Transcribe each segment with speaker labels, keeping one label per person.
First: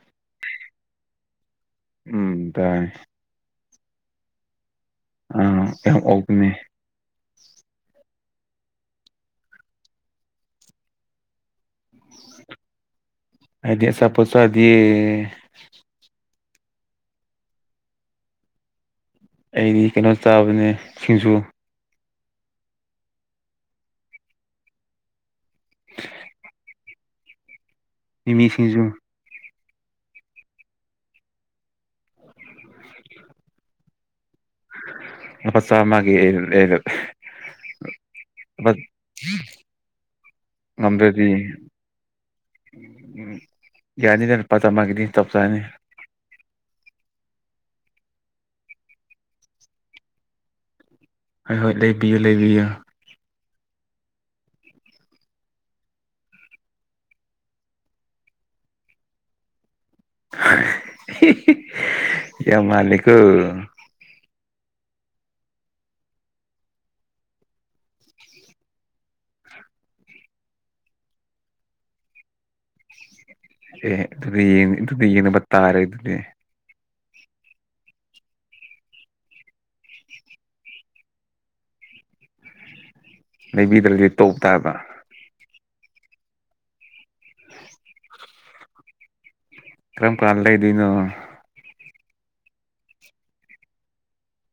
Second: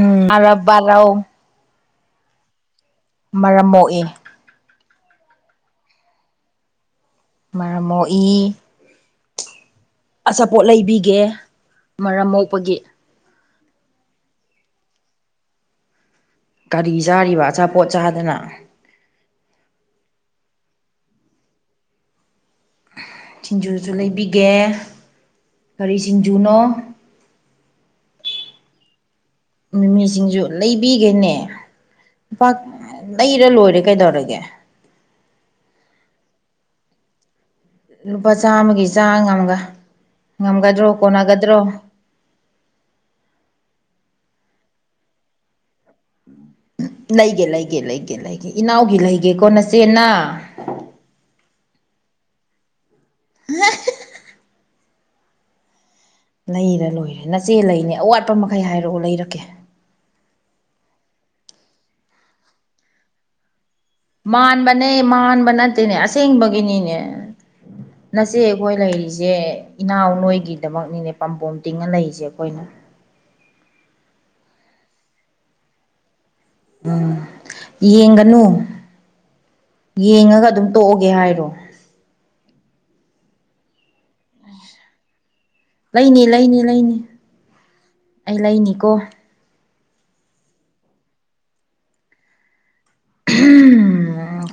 Speaker 1: ꯎꯝ ꯑꯔꯥꯕꯔ‌ꯣ
Speaker 2: ꯎꯝ ꯇꯥꯏ
Speaker 1: ꯃꯔꯝ ꯃ‌ꯣꯛꯑꯦ
Speaker 2: ꯑꯥ ꯌꯥꯝ ꯑꯣꯛꯄꯅ‌ꯦ
Speaker 1: ꯃꯔꯝ ꯃꯣꯛꯏ ꯑꯆꯥꯄꯣꯠ ꯂꯩꯕꯤꯒꯦ ꯃꯔꯝ ꯃꯣꯛꯄꯒꯤ
Speaker 2: ꯑꯩꯗꯤ ꯑꯆꯥꯄ‌ꯣꯠ ꯆꯥꯗ‌ꯦ
Speaker 1: ꯀꯔꯤ ꯆꯥꯔꯤꯕ ꯑꯆꯥꯄꯣꯠ ꯆꯥꯗꯅ
Speaker 2: ꯑꯩꯗꯤ ꯀꯩꯅꯣ ꯆꯥꯕꯅꯦ ꯁꯤꯡꯖꯨ
Speaker 1: ꯁꯤꯡꯖꯨꯁꯨ ꯂꯩꯕꯤꯒꯦ ꯀꯔꯤ ꯁꯤꯡꯖꯨꯅꯣ
Speaker 2: ꯃꯤꯃꯤꯁꯤꯡꯖꯨ
Speaker 1: ꯃꯤꯃꯤꯁꯤꯡꯖꯨ ꯂꯩꯕꯤꯒꯦꯅꯦ ꯄꯥ ꯂꯩꯔ ꯂꯣꯏꯔꯦ ꯀꯩꯗꯧꯔꯒꯦ
Speaker 2: ꯂꯨꯄꯥ ꯆꯥꯝꯃꯒꯤ ꯂꯩꯔ‌ꯣ
Speaker 1: ꯂꯨꯄꯥ ꯆꯥꯝꯃꯒꯤ ꯆꯥ ꯉꯝꯒ ꯉꯝꯒꯗ꯭ꯔꯣ
Speaker 2: ꯉꯝꯗ꯭ꯔꯗꯤ
Speaker 1: ꯀꯣꯟꯅꯒꯗ꯭ꯔꯣ
Speaker 2: ꯎꯝ ꯎꯝ ꯂꯨꯄ ꯆꯥꯝꯃꯥꯒꯤꯗꯤ ꯆꯞ ꯆꯥꯅꯤ
Speaker 1: ꯎꯝ ꯂꯩꯒꯦ ꯂꯩꯒꯦ ꯂꯩꯒꯦ ꯂꯩꯒꯦ ꯏꯅꯥꯎꯒꯤ ꯂꯩꯒꯦ ꯀꯣ ꯅꯆꯦꯅ
Speaker 2: ꯍꯣꯏ ꯍꯣꯏ ꯂꯩꯕꯤꯌꯨ ꯂꯩꯕꯤꯌꯨ
Speaker 1: [unintelligible] ꯂꯩꯔ ꯂꯣꯏꯔꯦ ꯅꯆꯦ ꯂꯩꯅꯦ ꯑꯋꯥꯠꯄ ꯃꯈꯩ ꯍꯥꯏꯔꯛꯑꯣ ꯂꯩꯔꯛꯀꯦ
Speaker 2: ꯌꯥꯝ ꯃꯥꯜꯂꯤꯀꯣ
Speaker 1: ꯃꯥꯟꯕꯅꯦ ꯃꯥꯟꯕ ꯅꯠꯇꯦꯅꯦ ꯑꯁꯦꯡꯕꯒꯤꯅꯤꯅꯦ ꯅꯆꯦ ꯑꯩꯈꯣꯏ ꯂꯩꯔꯤꯁꯦ ꯏꯅꯥꯎ ꯅꯣꯏꯒꯤꯗꯃꯛꯅꯤꯅꯦ ꯄꯥꯝꯕꯣꯝ ꯇꯤꯡꯉ ꯂꯩꯔꯤꯁꯦ ꯑꯩꯈꯣꯏꯅ [unintelligible]
Speaker 2: ꯑꯦ ꯑꯗꯨꯗꯤ ꯌꯦ ꯑꯗꯨꯗꯤ ꯌꯦ ꯅꯨꯕꯇꯥꯥꯔ ꯏ ꯑꯗꯨꯅꯦ
Speaker 1: ꯎꯝ ꯌꯦꯡꯒꯅꯨ ꯌꯦꯡꯉꯒ ꯑꯗꯨꯝ ꯇꯣꯛꯑꯣꯒꯦ ꯍꯥꯏꯔꯣ
Speaker 2: ꯂꯩꯩꯕꯤꯗ꯭ꯔꯗꯤ ꯇꯧꯕ ꯇꯥꯕ
Speaker 1: ꯂꯩꯅꯤ ꯂꯩꯅꯤ ꯂꯩꯅꯤ ꯑꯩ ꯂꯩꯅꯤꯀꯣ
Speaker 2: ꯀ꯭ꯔꯝ ꯀꯜꯂ ꯏ ꯏꯅꯣ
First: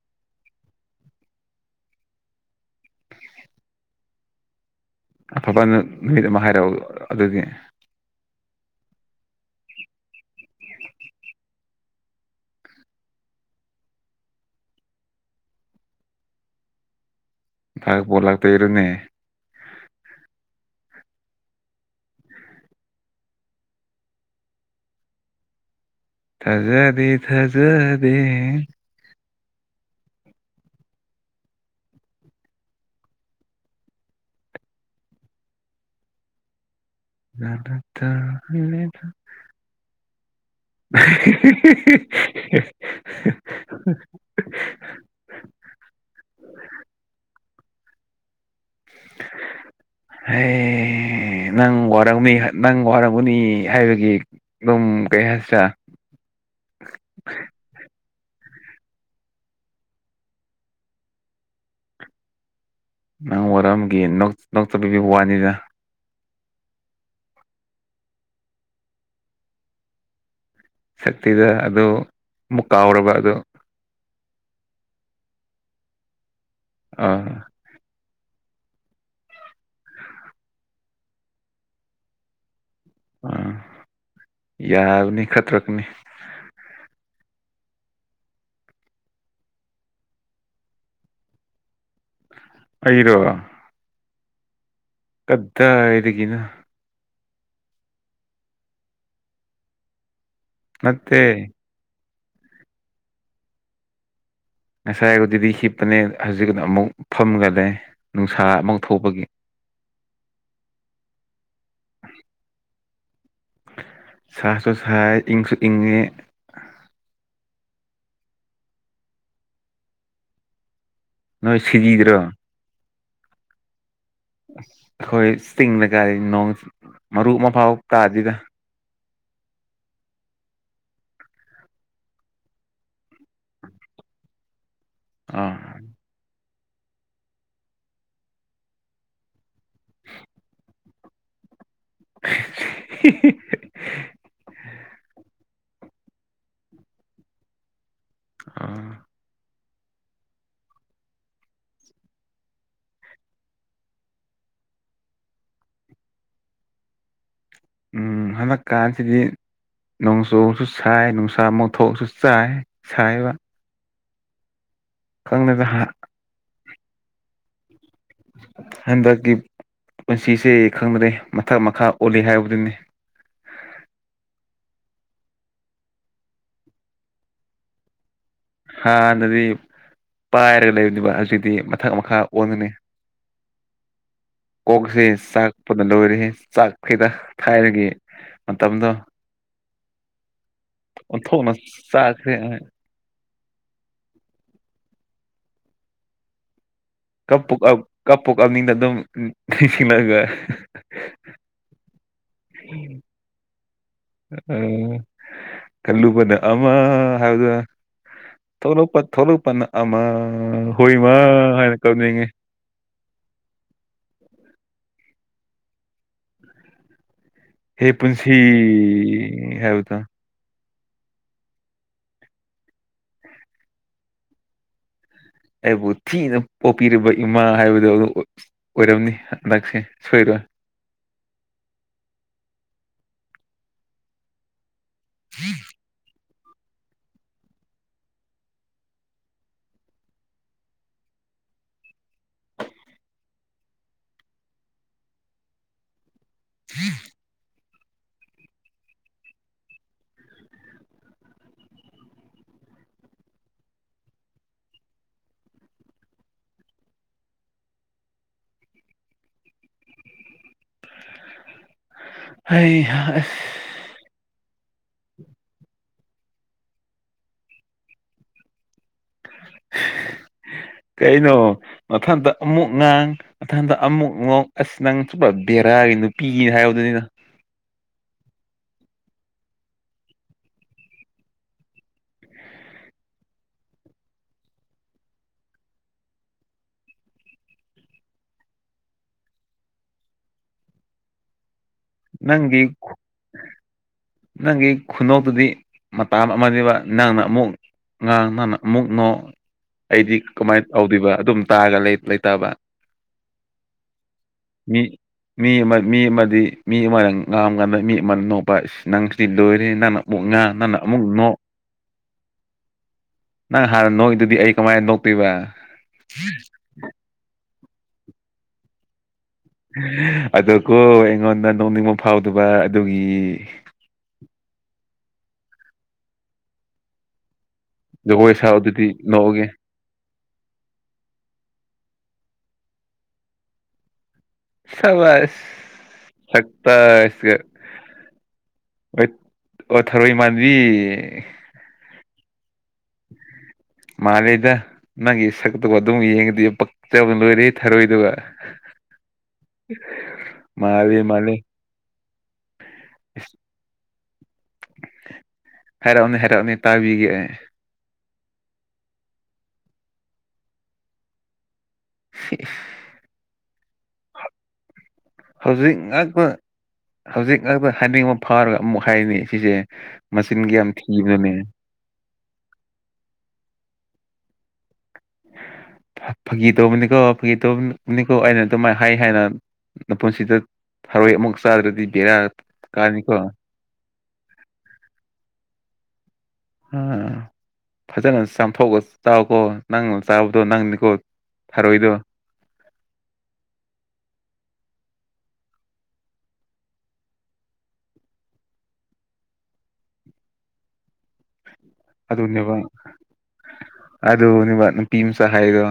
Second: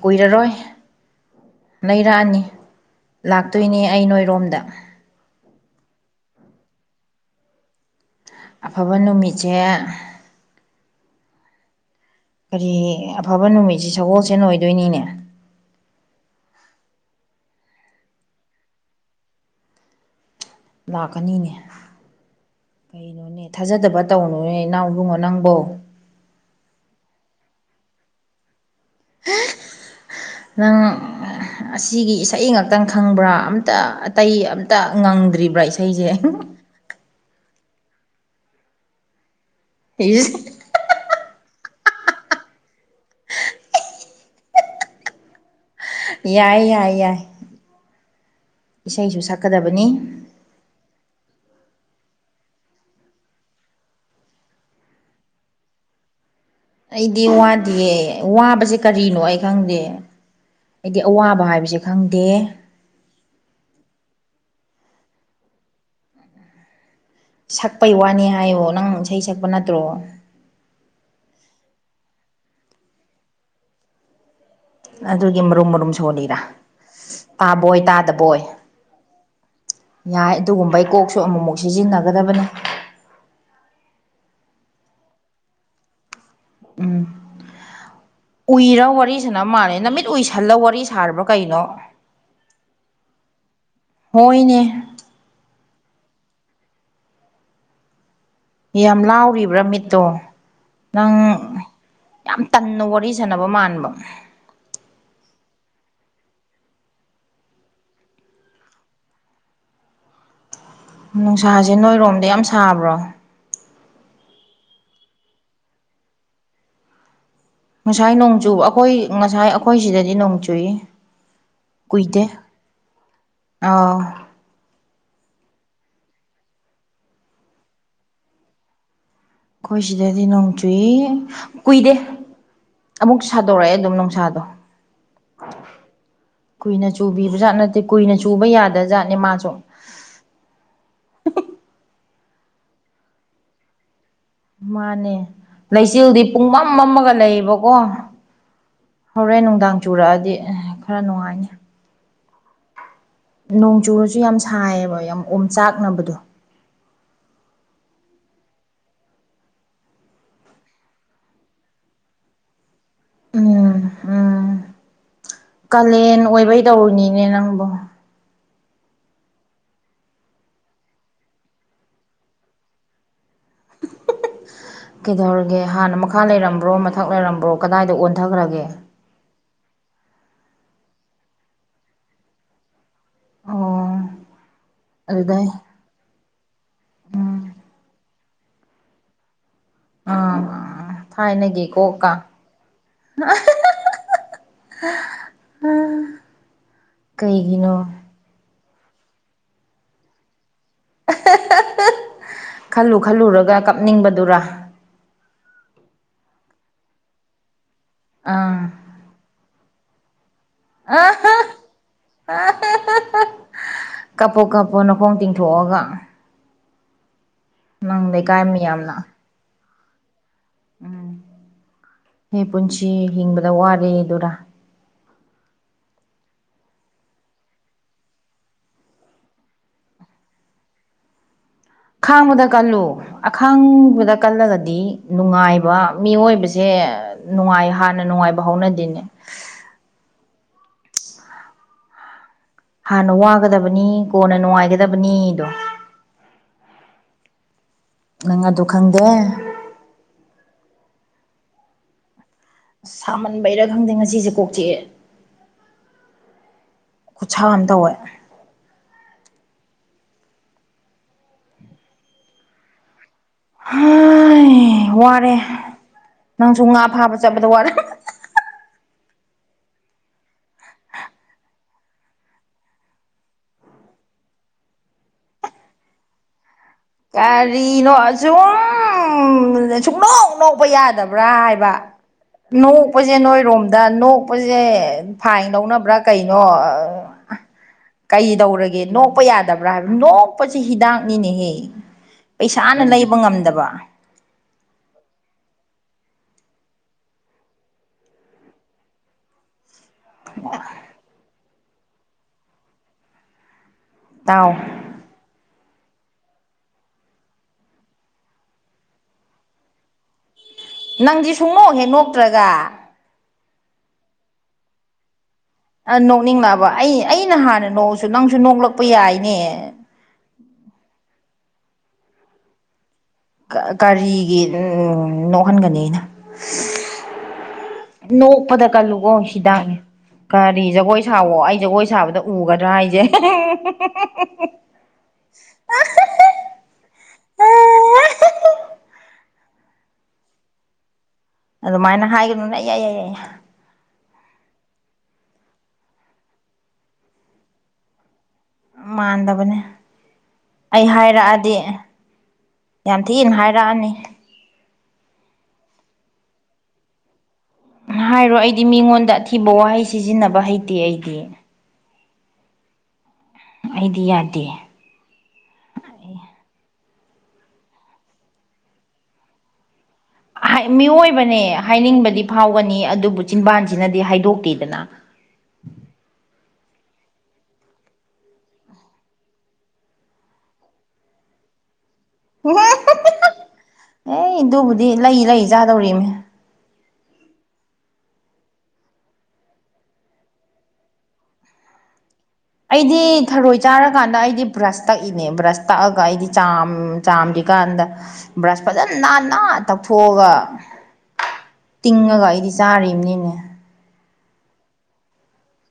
Speaker 1: ꯀꯨꯏꯔꯔꯣꯏ ꯂꯩꯔꯛꯑꯅꯤ ꯂꯥꯛꯇꯣꯏꯅꯦ ꯑꯩ ꯅꯣꯏꯔꯣꯝꯗ
Speaker 2: ꯑꯐꯕ ꯅꯨꯃꯤꯠ ꯑꯃ ꯍꯥꯏꯔꯛꯑꯣ ꯑꯗꯨꯗꯤ
Speaker 1: ꯑꯐꯕ ꯅꯨꯃꯤꯠꯁꯦ ꯀꯔꯤ ꯑꯐꯕ ꯅꯨꯃꯤꯠꯁꯤ ꯁꯒꯣꯜꯁꯦ ꯑꯣꯏꯗꯣꯏꯅꯤꯅꯦ
Speaker 2: ꯊꯒꯄꯂꯥꯛꯇ ꯏꯔꯅꯦ
Speaker 1: ꯂꯥꯛꯀꯅꯤꯅꯦ ꯀꯩꯅꯣꯅꯦ ꯊꯥꯖꯗꯕ ꯇꯧꯅꯨꯅꯦ ꯏꯅꯥꯎꯕꯨꯡꯉꯣ ꯅꯪꯕꯣ
Speaker 2: ꯊꯖꯗꯤ ꯊꯖꯕꯤ
Speaker 1: ꯅꯪ ꯑꯁꯤꯒꯤ ꯏꯁꯩ ꯉꯥꯛꯇꯪ ꯈꯪꯕ꯭ꯔꯥ ꯑꯝꯇ ꯑꯇꯩ ꯑꯝꯇ ꯉꯪꯗ꯭ꯔꯤꯕ꯭ꯔꯥ ꯏꯁꯩꯁꯦ [unintelligible]
Speaker 2: ꯂꯠꯇ
Speaker 1: ꯌꯦ
Speaker 2: [unintelligible]
Speaker 1: ꯌꯥꯏ ꯌꯥꯏ ꯌꯥꯏ ꯏꯁꯩꯁꯨ ꯁꯛꯀꯗꯕꯅꯤ
Speaker 2: ꯍ ꯅꯪ ꯋꯥꯔꯝꯅꯤ ꯅꯪ ꯋꯥꯔꯝꯒꯅꯤ ꯍꯥꯏꯕꯒꯤ ꯑꯗꯨꯝ ꯀꯩ ꯍꯥꯏ
Speaker 1: ꯑꯩꯗꯤ ꯋꯥꯗꯤꯌꯦ ꯋꯥꯕꯁ ꯁꯤ ꯀꯔꯤꯅꯣ ꯑꯩ ꯈꯪꯗꯦ ꯑꯩꯗꯤ ꯑꯋꯥꯕ ꯍꯥꯏꯕꯁꯦ ꯈꯪꯗꯦ
Speaker 2: ꯅꯪ ꯋꯥꯔꯝꯒꯤ ꯅꯣꯛꯆꯄꯤꯕ ꯋꯥꯅꯤꯅ
Speaker 1: ꯁꯛꯄꯩ ꯋꯥꯅꯤ ꯍꯥꯏꯌꯣ ꯅꯪ ꯏꯁꯩ ꯁꯛꯄ ꯅꯠꯇ꯭ꯔꯣ
Speaker 2: ꯁꯛꯇꯤꯗ ꯑꯗꯨ ꯑꯃꯨꯛ ꯀꯥꯎꯔꯕ ꯑꯗꯨ
Speaker 1: ꯑꯗꯨꯒꯤ ꯃꯔꯨꯝ ꯃꯔꯨꯝ ꯁꯣꯜꯂꯤꯔꯥ
Speaker 2: ꯑꯥ
Speaker 1: ꯇꯥꯕꯣꯏ ꯇꯥꯗꯕ ꯑꯕꯣꯏ ꯌꯥꯏ ꯑꯗꯨꯒꯨꯝꯕꯩ ꯀꯣꯛꯁꯨ ꯑꯃꯨꯛꯃꯨꯛ ꯁꯤꯖꯤꯟꯅꯒꯗꯕꯅꯤ
Speaker 2: ꯑꯥ ꯌꯥꯔꯅꯤ ꯈꯠꯇ꯭ꯔꯛꯅꯤ
Speaker 1: ꯎꯝ ꯎꯏꯔ ꯋꯥꯔꯤꯁꯤꯅ ꯃꯥꯥꯟꯂ ꯅꯨꯃꯤꯠ ꯎꯏꯁꯜꯂ ꯋꯥꯔꯤ ꯁꯥꯔꯕ꯭ꯔꯥ ꯀꯩꯅꯣ
Speaker 2: ꯑꯩꯔ
Speaker 1: ꯍꯣꯏꯅꯦ
Speaker 2: ꯀꯗꯥ ꯏꯗꯒꯤꯅ
Speaker 1: ꯌꯥꯝ ꯂꯥꯎꯔꯤꯕ꯭ꯔꯥ ꯃꯤꯠꯇꯣ ꯅꯪ
Speaker 2: ꯅꯠꯇꯦ
Speaker 1: ꯌꯥꯝ ꯇꯟꯅ ꯋꯥꯔꯤ ꯁꯥꯟꯅꯕ ꯃꯥꯟꯕ
Speaker 2: ꯉꯁꯥꯏꯒꯗꯨꯗꯤ ꯍꯤꯞꯄꯅꯦ ꯍꯧꯖꯤꯛꯅ ꯑꯃꯨꯛ ꯐꯝꯒꯂꯦ ꯅꯨꯡꯁꯥ ꯑꯃꯨꯛ ꯊꯣꯛꯄꯒꯤ
Speaker 1: ꯅꯨꯡꯁꯥꯁꯦ ꯅꯣꯏꯔꯣꯝꯗ ꯌꯥꯝ ꯁꯥꯕ꯭ꯔꯣ
Speaker 2: ꯁꯥꯁꯨ ꯁꯥꯏ ꯏꯪꯁꯨ ꯏꯪꯉꯦ
Speaker 1: ꯉꯁꯥꯏ ꯅꯣꯡꯆꯨꯕ ꯑꯩꯈꯣꯏ ꯉꯁꯥꯏ ꯑꯩꯈꯣꯏ ꯁꯤꯗꯗꯤ ꯅꯣꯡ ꯆꯨꯏ
Speaker 2: ꯅꯣꯏ ꯁꯤꯖꯤꯗ꯭ꯔꯣ
Speaker 1: ꯑꯣ
Speaker 2: ꯑꯩꯈꯣꯏ ꯇꯤꯡꯗ ꯀꯥꯏꯔꯤ ꯅꯣꯡ ꯃꯔꯨꯞ ꯑꯃ ꯐꯥꯎ ꯀꯥꯁꯤꯗ
Speaker 1: ꯑꯩꯈꯣꯏ ꯁꯤꯗꯗꯤ ꯅꯣꯡ ꯆꯨꯏ ꯀꯨꯏꯗꯦ ꯑꯃꯨꯛꯁꯨ ꯁꯥꯗꯣꯔꯛꯑꯦ ꯑꯗꯨꯝ ꯅꯨꯡꯁꯥꯗꯣ
Speaker 2: ꯑꯥ
Speaker 1: ꯀꯨꯏꯅ ꯆꯨꯕꯤꯕꯖꯥꯠ ꯅꯠꯇꯦ ꯀꯨꯏꯅ ꯆꯨꯕ ꯌꯥꯗꯕ ꯖꯥꯠꯅꯦ ꯃꯥꯁꯨ [inaudible]
Speaker 2: [inaudible]
Speaker 1: ꯃꯥꯅꯦ ꯂꯩꯆꯤꯜꯗꯤ ꯄꯨꯡꯃꯝ ꯃꯝꯃꯥꯒ ꯂꯩꯌꯦꯕꯀꯣ
Speaker 2: ꯑꯥ
Speaker 1: ꯍꯣꯔꯦꯟ ꯅꯨꯡꯗꯥꯡ ꯆꯨꯔꯛꯑꯗꯤ ꯈꯔ ꯅꯨꯡꯉꯥꯏꯅꯤ ꯅꯣꯡ ꯆꯨꯨꯔꯁꯨ ꯌꯥꯝ ꯁꯥꯏꯌꯦꯕ ꯌꯥꯝ ꯑꯣꯝ ꯆꯥꯛꯅꯕꯗꯣ
Speaker 2: ꯎꯝ ꯍꯟꯗꯛꯀꯥꯟꯁꯤꯗꯤ ꯅꯣꯡꯖꯨꯁꯨ ꯁꯥꯏ ꯅꯨꯡꯁꯥ ꯑꯃꯛ ꯊꯣꯛꯣꯛꯑꯁꯨ ꯆꯥꯏ ꯁꯥꯏꯌ‌ꯦꯕ
Speaker 1: ꯎꯝ ꯎꯝ ꯀꯥꯂꯦꯟ ꯑꯣꯏꯕꯩ ꯇꯧꯔꯤꯅꯤꯅꯦ ꯅꯪꯕꯨꯣ
Speaker 2: ꯍꯟꯗꯛꯀꯤ ꯄꯨꯟꯁꯤꯁꯦ ꯈꯪꯗ꯭ꯔꯦ ꯃꯊꯛ ꯃꯈꯥ ꯑꯣꯜꯂꯤ ꯍꯥꯏꯕꯗꯨꯅꯤ
Speaker 1: ꯀꯩꯗꯧꯔꯒꯦ ꯍꯥꯟꯅ ꯃꯈꯥ ꯂꯩꯔꯝꯕ꯭ꯔꯣ ꯃꯊꯛ ꯂꯩꯔꯝꯕ꯭ꯔꯣ ꯀꯗꯥꯏꯗ ꯑꯣꯟ
Speaker 2: ꯍꯥꯟꯅꯗꯤ ꯄꯥꯏꯔꯒ ꯂꯩꯕꯅꯦꯕ ꯍꯧꯖꯤꯗꯤ ꯃꯊꯛ ꯃꯈꯥ ꯑꯣꯟꯒꯅꯤ
Speaker 1: ꯑꯣ
Speaker 2: ꯀꯣꯛꯁꯤ
Speaker 1: ꯑꯗꯨꯗꯩ
Speaker 2: ꯆꯥꯛꯄꯗ ꯂꯣꯏꯔꯦꯍ‌ꯦ ꯆꯥꯛ ꯈꯔ‌ꯦꯗ ꯍꯥꯏꯔꯒꯤ ꯃꯇꯝꯗ‌ꯣ
Speaker 1: ꯑ ꯊꯥꯏꯅꯒꯤ ꯀꯣꯛ ꯀ [inaudible]
Speaker 2: ꯆꯥꯈ꯭ꯔꯦ ꯀꯞꯄꯨ ꯀꯞ ꯀꯞꯄꯨ ꯀꯞꯅꯤꯡꯗ ꯑꯗꯨꯝ [unintelligible]
Speaker 1: ꯈꯜꯂꯨ ꯈꯜꯂꯨꯔꯒ ꯀꯞꯅꯤꯡꯕꯗꯨꯔꯥ
Speaker 2: ꯎ ꯈꯜꯂꯨꯕꯅ ꯑꯃ ꯍꯥꯏꯕꯗꯨ
Speaker 1: ꯑꯥ
Speaker 2: ꯊꯣꯂꯄ ꯊꯣꯂꯄꯟꯅ ꯑꯃ ꯑ ꯍꯣꯏ ꯏꯃ ꯍꯥꯏꯔ ꯀꯞꯅꯤꯡꯉꯤ
Speaker 1: ꯀꯞꯄꯣ ꯀꯞꯄꯣ ꯅꯈꯣꯡ ꯇꯤꯡꯊꯣꯛꯑꯒ
Speaker 2: ꯍ‌ꯦ
Speaker 1: ꯅꯪ
Speaker 2: ꯄꯨꯟꯁꯤ
Speaker 1: ꯂꯩꯀꯥꯏ ꯃꯌꯥꯝꯅ
Speaker 2: ꯍꯥꯏꯕꯗ‌ꯣ
Speaker 1: ꯎꯝ ꯍꯦ ꯄꯨꯟꯁꯤ ꯍꯤꯡꯕꯗ ꯋꯥꯔꯦꯗꯨꯔꯥ
Speaker 2: ꯑꯩꯕꯨ ꯊꯤꯅ ꯄꯣꯛꯄꯤꯔꯤꯕ ꯏꯃꯥ ꯍꯥꯏꯕꯗꯣ ꯑꯗꯨ ꯑꯣꯏꯔꯝꯅꯤ ꯍꯟꯗꯛꯁꯦ ꯁꯣꯏꯔꯣꯏ ꯎ
Speaker 1: [inaudible] ꯈꯥꯡꯕꯗ ꯀꯜꯂꯨ ꯑꯈꯥꯡꯕꯗ ꯀꯜꯂꯒꯗꯤ ꯅꯨꯡꯉꯥꯏꯕ ꯃꯤꯑꯣꯏꯕꯁꯤ ꯁꯦ ꯅꯨꯡꯉꯥꯏ ꯍꯥꯟꯅ ꯅꯨꯡꯉꯥꯏꯕ ꯍꯧꯎꯅꯗꯦꯅꯦ ꯍꯥꯟꯅ ꯋꯥꯒꯗꯕꯅꯤ ꯀꯣꯟꯅ ꯅꯨꯡꯉꯥꯏꯒꯗꯕꯅꯤꯗꯣ
Speaker 2: [inaudible]
Speaker 1: ꯅꯪ ꯑꯗꯨ ꯈꯪꯗꯦ ꯑ ꯁꯥꯃꯟꯕꯩꯔꯥ ꯈꯪꯗꯦ ꯉꯁꯤꯁꯦ ꯀꯣꯛ ꯆꯤꯛꯑꯦ ꯈꯨꯠꯁꯥ ꯑꯃ ꯇꯧꯋꯦ
Speaker 2: ꯍꯩ ꯑꯍ
Speaker 1: ꯍꯥꯏ ꯋꯥꯔꯦ ꯅꯪꯁꯨ ꯉꯥ ꯐꯥꯕ ꯆꯠꯄꯗ ꯋꯥꯔꯝ [inaudible]
Speaker 2: ꯀꯩꯅꯣ ꯃꯊꯟꯗ ꯑꯃꯨꯛ ꯉꯥꯡ ꯃꯊꯟꯗ ꯑꯃꯨꯛ ꯉꯣꯛ ꯑꯁ ꯅꯪ ꯁꯨꯕ ꯕꯦꯔꯥꯒꯤ ꯅꯨꯄꯤꯒꯤ ꯍꯥꯏ
Speaker 1: ꯀꯔꯤ ꯀꯅꯣ ꯑꯁꯨꯝ ꯁꯨꯡꯅꯣꯛ ꯅꯣꯛꯄ ꯌꯥꯗꯕ꯭ꯔꯥ ꯍꯥꯏꯕ ꯅꯣꯛꯄꯁꯦ ꯅꯣꯏꯔꯣꯝꯗ ꯅꯣꯛꯄꯁꯦ ꯐꯥꯏꯟ ꯂꯧꯅꯕ꯭ꯔꯥ ꯀꯩꯅꯣ ꯀꯩ ꯇꯧꯔꯒꯦ ꯅꯣꯛꯄ ꯌꯥꯗꯕ꯭ꯔꯥ ꯍꯥꯏꯕ ꯅꯣꯛꯄꯁꯤ ꯍꯤꯗꯥꯛꯅꯤꯅꯦꯍꯦ
Speaker 2: ꯅꯪꯒꯤ
Speaker 1: ꯄꯩꯁꯥ ꯅ ꯂꯩꯕ ꯉꯝꯗꯕ
Speaker 2: ꯅꯪꯒꯤ ꯈꯨꯅ‌ꯣꯛꯇꯨꯗꯤ ꯃꯇꯝ ꯑꯃꯅꯦꯕ ꯅꯪꯅ ꯑꯃꯨꯛ ꯉꯥꯡ ꯅꯪꯅ ꯑꯃꯨꯛ ꯅꯣꯛ ꯑꯩꯗꯤ ꯀꯃꯥꯏꯅ ꯀꯧꯗꯣꯏꯕ ꯑꯗꯨꯝ ꯇꯥꯔꯒ ꯂꯩꯇꯕ
Speaker 1: ꯇꯥꯎ
Speaker 2: ꯃꯤ ꯃꯤ ꯑꯃ ꯃꯤ ꯑꯃꯗꯤ ꯃꯤ ꯑꯃꯅ ꯉꯥꯝꯀꯥꯟꯗ ꯃꯤ ꯑꯃ ꯅꯣꯄꯥ ꯅꯪꯔꯤ ꯗꯣꯏꯔꯦ ꯅꯅꯥꯅꯃꯛ ꯉ
Speaker 1: ꯅꯪꯗꯤ ꯁꯨꯡꯅꯣꯛꯍꯦ ꯅꯣꯛꯇ꯭ꯔꯒ
Speaker 2: ꯅꯪ ꯍꯥꯟꯅ ꯅꯣꯛꯏꯗꯨꯗꯤ ꯑꯩ ꯀꯃꯥꯏꯅ ꯅꯣꯛꯇꯣꯏꯕ
Speaker 1: ꯑ ꯅꯣꯛꯅꯤꯡꯂꯛꯑꯕ ꯑꯩ ꯑꯩꯅ ꯍꯥꯟꯅ ꯅꯣꯛꯑꯁꯨ ꯅꯪꯁꯨ ꯅꯣꯛꯂꯛꯄ ꯌꯥꯏꯅꯦ
Speaker 2: ꯑꯗꯨꯀꯣ ꯑꯩꯉꯣꯟꯗ ꯅꯣꯡꯅꯤꯡꯕ ꯐꯥꯎꯗꯕ ꯑꯗꯨ
Speaker 1: ꯒꯥꯔꯤꯒꯤ ꯎꯝ ꯅꯣꯛꯍꯟꯒꯅꯤ ꯑꯅ
Speaker 2: ꯖꯒꯣꯏ
Speaker 1: ꯅꯣꯛꯄꯗ
Speaker 2: ꯁꯥꯎꯗꯨꯗꯤ
Speaker 1: ꯀꯜꯂꯨꯀꯣ
Speaker 2: ꯅꯣꯛꯑꯒꯦ
Speaker 1: ꯍꯤꯗꯥꯛꯅꯦ ꯀꯔꯤ ꯖꯒꯣꯏ ꯁꯥꯥꯎꯋꯣ ꯑꯩ ꯖꯒꯣꯏ ꯁꯥꯕꯗ ꯎꯒꯗ꯭ꯔꯥ ꯍꯥꯏꯁꯦ
Speaker 2: ꯁꯃ ꯁꯛꯇꯒ ꯍꯣꯏ ꯑꯣ ꯊꯔꯣꯏ ꯏꯃꯥꯟꯕꯤ
Speaker 1: ꯑꯗꯨꯃꯥꯏꯅ ꯍꯥꯏꯒꯅꯨꯅꯦ ꯑꯩ ꯌꯥꯏ ꯌꯥꯏ ꯌꯥꯏ
Speaker 2: ꯃꯥꯂꯦꯗ ꯅꯪꯒꯤ ꯁꯛꯇꯒ ꯑꯗꯨꯝ ꯌꯦꯡꯉꯗꯤ ꯄꯛꯆꯕꯅ ꯂꯣꯏꯔꯦ ꯊꯔꯣꯏꯏꯗꯒ
Speaker 1: ꯃꯥꯟꯗꯕꯅꯦ ꯑꯩ
Speaker 2: ꯃꯥꯜꯂꯦ ꯃꯥꯜꯂꯦ
Speaker 1: ꯍꯥꯏꯔꯛꯑꯗꯤ ꯌꯥꯝ ꯊꯤꯅ ꯍꯥꯏꯔꯛꯑꯅꯤ
Speaker 2: ꯍꯥꯏꯔꯛꯅꯦ ꯍꯥꯏꯔꯛꯑꯣꯅꯦ ꯇꯥꯕꯤꯒ
Speaker 1: ꯍꯥꯏꯔꯣ ꯑꯩꯗꯤ ꯃꯤꯉꯣꯟꯗ ꯑꯊꯤꯕ ꯋꯥꯍꯩ ꯁꯤꯖꯤꯟꯅꯕ ꯍꯩꯇꯦ ꯑꯩꯗꯤ
Speaker 2: ꯍ
Speaker 1: ꯑꯩꯗꯤ ꯌꯥꯗꯦ
Speaker 2: ꯍꯧꯖꯤꯛ ꯉꯥꯛꯇ ꯍꯧꯖꯤꯛ ꯉꯥꯛꯇ ꯍꯥꯏꯅꯤꯡꯕ ꯐꯥꯎꯔꯒ ꯑꯃꯨꯛ ꯍꯥꯏꯅꯤ ꯁꯤꯁꯦ ꯃꯆꯤꯟꯒ ꯌꯥꯝ ꯊꯤꯕꯅꯦ
Speaker 1: ꯃꯤꯑꯣꯏꯕꯅꯦ ꯍꯥꯏꯅꯤꯡꯕꯗꯤ ꯐꯥꯎꯒꯅꯤ ꯑꯗꯨꯕꯨ ꯆꯤꯟꯕꯥꯟꯁꯤꯅꯗꯤ ꯍꯥꯏꯗꯣꯛꯇꯦꯗꯅ
Speaker 2: ꯐꯥꯒꯤ ꯇꯧꯕꯅꯤꯀꯣ ꯐꯥꯒꯤ ꯇꯧꯕꯅꯤꯀꯣ ꯑꯩꯅ ꯑꯗꯨꯃꯥꯏꯅ ꯍꯥꯏ ꯍꯥꯏꯅ ꯃꯄꯨꯟꯁꯤꯗ ꯊꯔꯣꯏ ꯑꯃꯨꯛ ꯆꯥꯗ꯭ꯔꯗꯤ ꯕꯦꯔꯥ ꯀꯥꯅꯤꯀꯣ
Speaker 1: ꯑꯦ ꯑꯗꯨꯕꯨꯗꯤ ꯂꯩ ꯂꯩ ꯆꯥꯗꯧꯔꯤꯅꯦ ꯎꯝ
Speaker 2: ꯐꯖꯅ ꯆꯥꯝꯊꯣꯛꯑ ꯆꯥꯎꯀꯣ ꯅꯪꯅ ꯆꯥꯕꯗꯣ ꯅꯪꯅꯤꯀꯣ ꯊꯔꯣꯏꯗꯣ
Speaker 1: ꯑꯩꯗꯤ ꯊꯔꯣꯏ ꯆꯥꯔꯀꯥꯟꯗ ꯑꯩꯗꯤ ꯕ꯭ꯔꯁ ꯇꯛꯏꯅꯦ ꯕ꯭ꯔꯁ ꯇꯛꯑꯒ ꯑꯩꯗꯤ ꯆ ꯆꯥꯝꯗꯤ ꯀꯥꯟꯗ ꯕ꯭ꯔꯁ ꯐꯖꯅ ꯅꯥꯟꯅꯅꯥꯟꯅ ꯇꯛꯊꯣꯛꯑꯒ ꯇꯤꯡꯉꯒ ꯑꯩꯗꯤ ꯆꯥꯔꯤꯕꯅꯤꯅꯦ
Speaker 2: ꯑꯗꯨꯗꯕ ꯅꯨꯄꯤꯝ ꯁꯍꯥꯏꯗꯣ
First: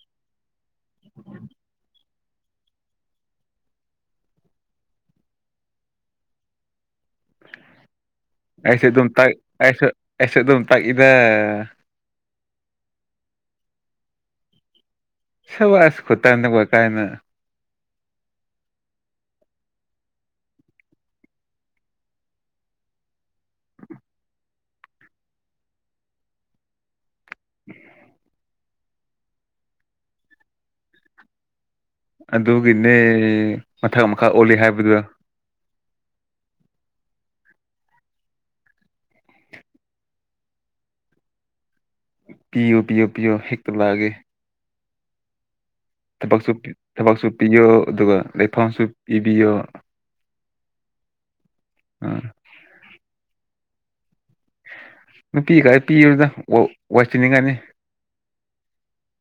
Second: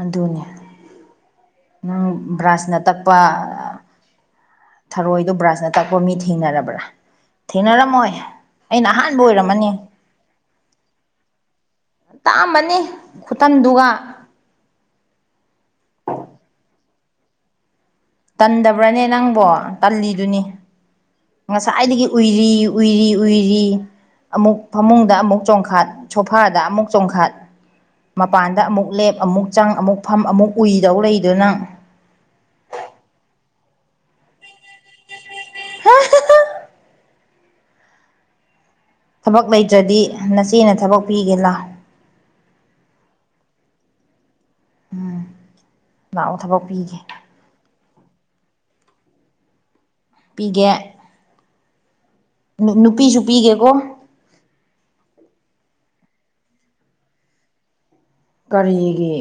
Speaker 1: ꯑꯗꯨꯅꯤ
Speaker 2: ꯎ
Speaker 1: ꯕ꯭ꯔꯥꯁꯅ ꯇꯛꯄ ꯊꯔꯣꯏꯗꯣ ꯕ꯭ꯔꯥꯟꯖꯅ ꯇꯛꯄ ꯃꯤ ꯊꯦꯡꯅꯔꯕ꯭ꯔꯥ ꯊꯦꯡꯅꯔꯝꯃꯣꯏ
Speaker 2: ꯑꯩꯁꯨ
Speaker 1: ꯑꯩꯅ
Speaker 2: ꯑꯗꯨꯝ
Speaker 1: ꯑꯍꯥꯟꯕ
Speaker 2: ꯇꯥꯛ
Speaker 1: ꯑꯣꯏꯔꯝꯃꯅꯤ
Speaker 2: ꯑꯩꯁꯨ ꯑꯩꯁꯨ ꯑꯗꯨꯝ ꯇꯥꯛꯏꯗ
Speaker 1: ꯇꯥꯃꯅꯤ ꯈꯨꯇꯟꯗꯨꯒ
Speaker 2: ꯁꯕ ꯑꯁ ꯈꯠꯇꯅꯦ ꯀ ꯀꯥꯏꯅ
Speaker 1: ꯇꯟꯗꯕ꯭ꯔꯅꯦ ꯅꯪꯕꯣ ꯇꯜꯂꯤꯗꯨꯅꯤ ꯉꯁꯥꯏꯗꯒꯤ ꯎꯏꯔꯤ ꯎꯏꯔꯤ ꯎꯏꯔꯤ ꯑꯃꯨꯛ ꯐꯃꯨꯡꯗ ꯑꯃꯨꯛ ꯆꯣꯡꯈꯥꯠ ꯁꯣꯐꯥꯗ ꯑꯃꯨꯛ ꯆꯣꯡꯈꯥꯠ
Speaker 2: [unintelligible]
Speaker 1: ꯃꯄꯥꯟꯗ ꯑꯃꯨꯛ ꯂꯦꯞ ꯑꯃꯨꯛ ꯆꯪ ꯑꯃꯨꯛ ꯐꯝ ꯑꯃꯨꯛ ꯎꯏꯗꯧ ꯂꯩꯗꯨ ꯅꯪ
Speaker 2: ꯑꯗꯨꯒꯤꯅꯦ ꯃꯊꯛ ꯃꯈꯥ ꯑꯣꯜꯂꯤ ꯍꯥꯏꯕꯗꯨꯗ
Speaker 1: ꯊꯕꯛ ꯂꯩꯇ꯭ꯔꯗꯤ ꯅꯆꯦꯅ ꯊꯕꯛ ꯄꯤꯒꯦ ꯂꯥ
Speaker 2: ꯄꯤꯌꯣ ꯄꯤꯌꯣ ꯄꯤꯌꯣ ꯍꯦꯛꯇ ꯂꯥꯛꯑꯒꯦ
Speaker 1: ꯎꯝ
Speaker 2: ꯊꯕꯛꯁꯨ ꯄꯤꯌꯣ ꯑꯗꯨꯒ ꯂꯩꯐꯝꯁꯨ ꯄꯤꯕꯤꯌꯣ
Speaker 1: ꯄꯤꯒꯦ
Speaker 2: ꯎꯝ
Speaker 1: ꯅꯨꯄꯤꯁꯨ ꯄꯤꯒꯦꯀꯣ
Speaker 2: ꯅꯨꯄꯤꯒꯥꯏ ꯄꯤꯔꯨꯗ ꯋꯥꯏꯁꯤꯤꯟꯅꯤꯡꯉꯅꯤ
Speaker 1: ꯀꯔꯤꯒꯤ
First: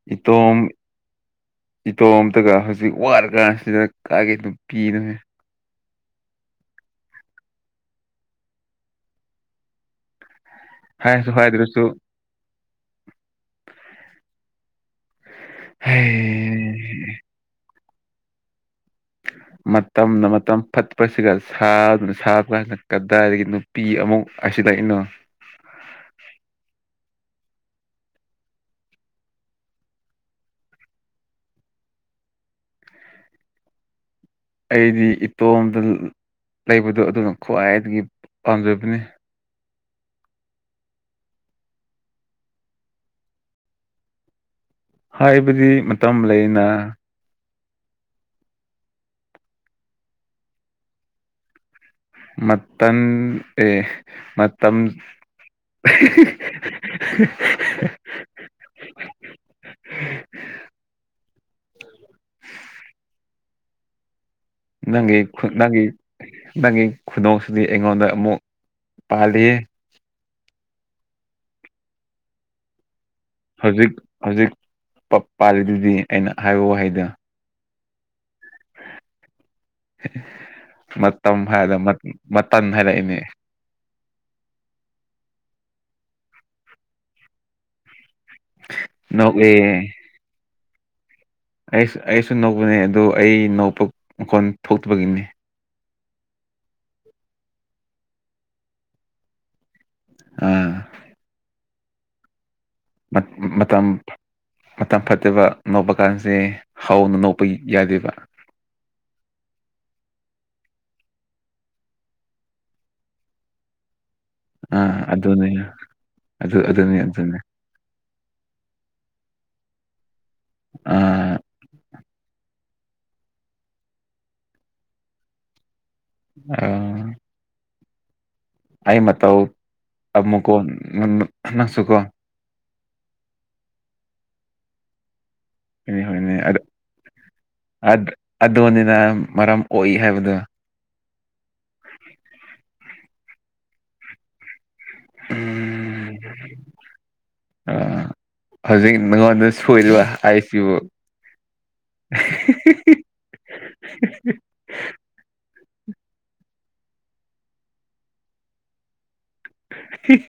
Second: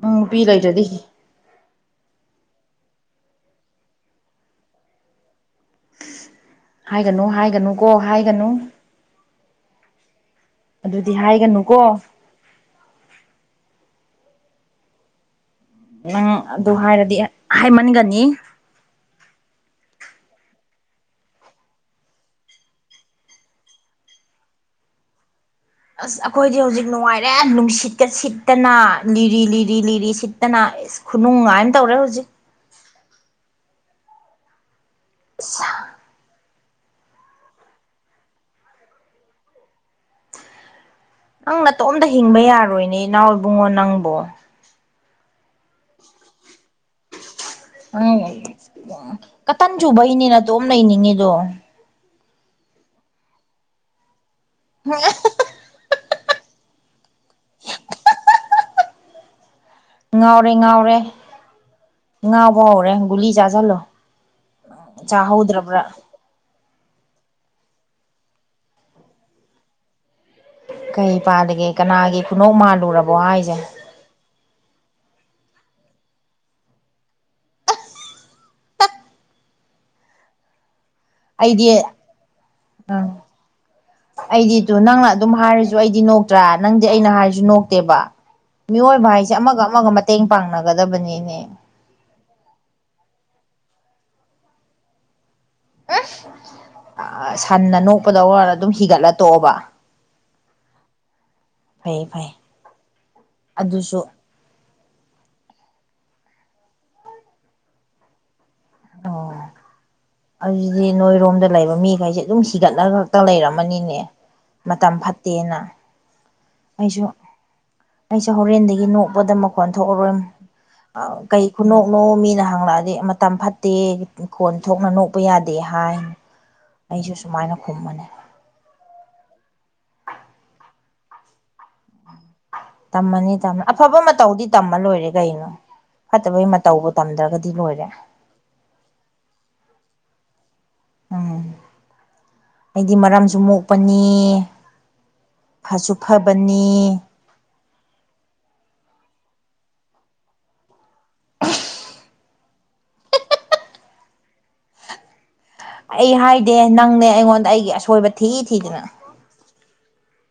Speaker 1: ꯅꯨꯄꯤ ꯂꯩꯇꯗꯤ
Speaker 2: ꯏꯇꯣꯝ ꯑꯝꯇꯒ ꯍꯧꯖꯤꯛ ꯋꯥꯔꯀꯥꯟꯁꯤꯗꯅ ꯀꯥꯒꯦ ꯑꯗꯨꯝ ꯄꯤꯗꯃꯦ
Speaker 1: ꯍꯥꯏꯒꯅꯨ ꯍꯥꯏꯒꯅꯨ ꯀꯣ ꯍꯥꯏꯒꯅꯨ ꯑꯗꯨꯗꯤ
Speaker 2: ꯍꯥꯏꯔꯁꯨ
Speaker 1: ꯍꯥꯏꯒꯅꯨꯀꯣ
Speaker 2: ꯍꯥꯏꯗ꯭ꯔꯁꯨ
Speaker 1: ꯅꯪ ꯑꯗꯨ ꯍꯥꯏꯔꯗꯤ
Speaker 2: ꯍꯩ
Speaker 1: ꯍꯥꯏꯃꯟꯒꯅꯤ
Speaker 2: ꯃꯇꯝꯅ ꯃꯇꯝ ꯐꯠꯄꯁꯤꯒ ꯁꯥꯗꯨꯅ ꯁꯥꯕꯥꯅ ꯀꯗꯥꯏꯗꯒꯤ ꯅꯨꯄꯤ ꯑꯃꯨꯛ ꯑꯁꯤ ꯏꯩꯅꯣ
Speaker 1: ꯑꯁ ꯑꯩꯈꯣꯏꯗꯤ ꯍꯧꯖꯤꯛ ꯅꯨꯡꯉꯥꯏꯔꯦ ꯅꯨꯡꯁꯤꯠꯀ ꯁꯤꯠꯇꯅ ꯂꯤꯔꯤ ꯂꯤꯔꯤ ꯂꯤꯔꯤ ꯁꯤꯠꯇꯅ ꯑꯩꯁ ꯈꯨꯅꯨꯡꯉꯥꯏꯅ ꯇꯧꯔꯦ ꯍꯧꯖꯤꯛ
Speaker 2: ꯑꯩꯗꯤ
Speaker 1: ꯑꯁ
Speaker 2: ꯏꯇꯣꯝꯗ ꯂꯩꯕꯗꯣ ꯑꯗꯨꯅ ꯈ꯭ꯋꯥꯏꯗꯒꯤ ꯄꯥꯝꯖꯕꯅꯤ
Speaker 1: ꯅꯪ ꯅꯇꯣꯝꯇ ꯍꯤꯡꯕ ꯌꯥꯔꯣꯏꯅꯦ ꯏꯅꯥꯎꯏ ꯏꯕꯨꯡꯉꯣ ꯅꯪꯕꯨꯣ
Speaker 2: ꯍꯥꯏꯕꯗꯤ ꯃꯇꯝ ꯂꯩꯅ
Speaker 1: ꯎꯝ ꯀꯇꯟ ꯆꯨꯕꯩꯅꯤꯅ ꯇꯣꯝ ꯂꯩꯅꯤꯡꯉꯤꯗꯣ
Speaker 2: ꯃꯇꯝ ꯑꯦ ꯃꯇꯝ [unintelligible]
Speaker 1: ꯉꯥꯎꯔꯦ ꯉꯥꯎꯔꯦ ꯉꯥꯎꯕ ꯍꯧꯥꯎꯔꯦ ꯒꯨꯂꯤ ꯆꯥꯁꯤꯜꯂꯣ
Speaker 2: ꯅꯪꯒꯤ
Speaker 1: ꯆꯥꯍꯧꯗ꯭ꯔꯕ꯭ꯔꯥ
Speaker 2: ꯅꯪꯒꯤ ꯅꯪꯒꯤ ꯈꯗꯣ ꯑꯗꯨꯗꯤ ꯑꯩꯉꯣꯟꯗ ꯑꯃꯨꯛ ꯄꯥꯜꯂꯤ
Speaker 1: ꯀꯩ ꯄꯥꯗꯒꯦ ꯀꯅꯥꯒꯤ ꯈꯨꯅꯧ ꯃꯥꯜꯂꯨꯔꯕ
Speaker 2: ꯍꯧꯖꯤꯛ ꯍꯧꯖꯤꯛ ꯄꯥꯜꯂꯤꯗꯨꯗꯤ ꯑꯩꯅ ꯍꯥꯏꯕ ꯋꯥꯍꯩꯗ ꯍ
Speaker 1: ꯑꯩꯗꯤ ꯎꯝ
Speaker 2: ꯍꯥꯏꯔꯛꯏꯅꯦ
Speaker 1: ꯑꯩꯗꯤꯗ ꯅꯪꯅ ꯑꯗꯨꯝ ꯍꯥꯏꯔꯤꯁꯤ ꯑꯩꯗꯤ ꯅꯣꯛꯇ꯭ꯔꯥ ꯅꯪꯗꯤ ꯑꯩꯅ ꯍꯥꯏꯔꯁꯨ ꯅꯣꯛꯇꯦꯕ ꯃꯤꯑꯣꯏꯕ ꯍꯥꯏꯁꯦ
Speaker 2: ꯅꯣꯛꯑꯦ
Speaker 1: ꯑꯃꯒ ꯑꯃꯒ ꯃꯇꯦꯡ ꯄꯥꯡꯅꯕ ꯀꯗꯕꯅꯤꯅꯦ
Speaker 2: ꯑꯩ ꯑꯩꯁꯨ ꯅꯧꯕꯅꯦ ꯑꯗꯨ ꯑꯩ ꯅꯧꯕ ꯃꯈꯣꯟ ꯊꯣꯛꯇꯕꯒꯤꯅꯤ
Speaker 1: ꯁꯟꯅ ꯅꯣꯛꯄꯗ ꯑꯣꯏꯔ ꯑꯗꯨꯝ ꯍꯤꯒꯠꯂ ꯇꯣꯛꯑꯣꯕ
Speaker 2: ꯑꯥ
Speaker 1: ꯐꯩ ꯐꯥꯏ
Speaker 2: ꯃꯇꯝ ꯃꯇꯝ ꯐꯠꯇꯕ ꯅꯣꯛꯄ ꯀꯥꯟꯁꯦ ꯍꯧꯅ ꯅꯣꯛꯄ ꯌꯥꯗꯦꯕ
Speaker 1: ꯑꯣ ꯑꯗꯨꯗꯤ ꯅꯣꯏꯔꯣꯝꯗ ꯂꯩꯕ ꯃꯤꯈꯩꯁꯦ ꯑꯗꯨꯝ ꯁꯤꯒꯠꯂꯒ ꯈꯛꯇ ꯂꯩꯔꯝꯃꯅꯤꯅꯦ ꯃꯇꯝ
Speaker 2: ꯑꯥ ꯑꯗꯨꯅꯦ
Speaker 1: ꯐꯠꯇꯦꯅ
Speaker 2: ꯑꯗꯨ ꯑꯗꯨꯅꯤ
Speaker 1: ꯑꯩꯁꯨ
Speaker 2: ꯑꯗꯨꯅꯤ
Speaker 1: ꯑꯩꯁꯨ ꯍꯣꯔꯦꯟꯗꯒꯤ ꯅꯣꯛꯄꯗ ꯃꯈꯣꯟ ꯊꯣꯛꯑꯔꯣꯏ ꯑ
Speaker 2: ꯑꯥ
Speaker 1: ꯀꯩ ꯈꯨꯅꯣ ꯅꯣ ꯃꯤꯅ ꯍꯪꯂꯛꯑꯗꯤ ꯃꯇꯝ ꯐꯠꯇꯦ ꯈꯣꯟ ꯊꯣꯛꯅ ꯅꯣꯛꯄ ꯌꯥꯗꯦ ꯍꯥꯏ
Speaker 2: ꯑꯥ
Speaker 1: ꯑꯩꯁꯨ ꯁꯨꯃꯥꯏꯅ ꯈꯨꯝꯃꯅꯤ
Speaker 2: ꯃꯨꯀꯣ ꯅꯪꯁꯨꯀꯣ
Speaker 1: ꯇꯝꯃꯅꯤ ꯇꯝꯃꯅꯤ ꯑꯐꯕ ꯃꯇꯧꯗꯤ ꯇꯝꯃ ꯂꯣꯏꯔꯦ ꯀꯩꯅꯣ
Speaker 2: ꯍꯣꯏ ꯍꯣꯏꯅꯦ
Speaker 1: ꯐꯠꯇꯕꯩ ꯃꯇꯧꯕꯨ ꯇꯝꯗ꯭ꯔꯒꯗꯤ ꯂꯣꯏꯔꯦ
Speaker 2: ꯑꯗꯨꯣꯅꯤꯅ ꯃꯔꯝ ꯑꯣꯏꯏ ꯍꯥꯏꯕꯗꯣ
Speaker 1: ꯎꯝ ꯑꯩꯗꯤ ꯃꯔꯝꯁꯨ ꯃꯣꯛꯄꯅꯤ ꯐꯁꯨ
Speaker 2: ꯎꯝ
Speaker 1: ꯐꯕꯅꯤ
Speaker 2: ꯅꯪꯣꯟꯗ ꯁꯣꯏꯕ ꯑꯁꯤꯕꯨ [unintelligible]
Speaker 1: ꯑꯩ ꯍꯥꯏꯗꯦ ꯅꯪꯅꯦ ꯑꯩꯉꯣꯟꯗ ꯑꯩꯒꯤ ꯑꯁꯣꯏꯕ ꯊꯤ ꯊꯤꯗꯅ
Speaker 2: [unintelligible]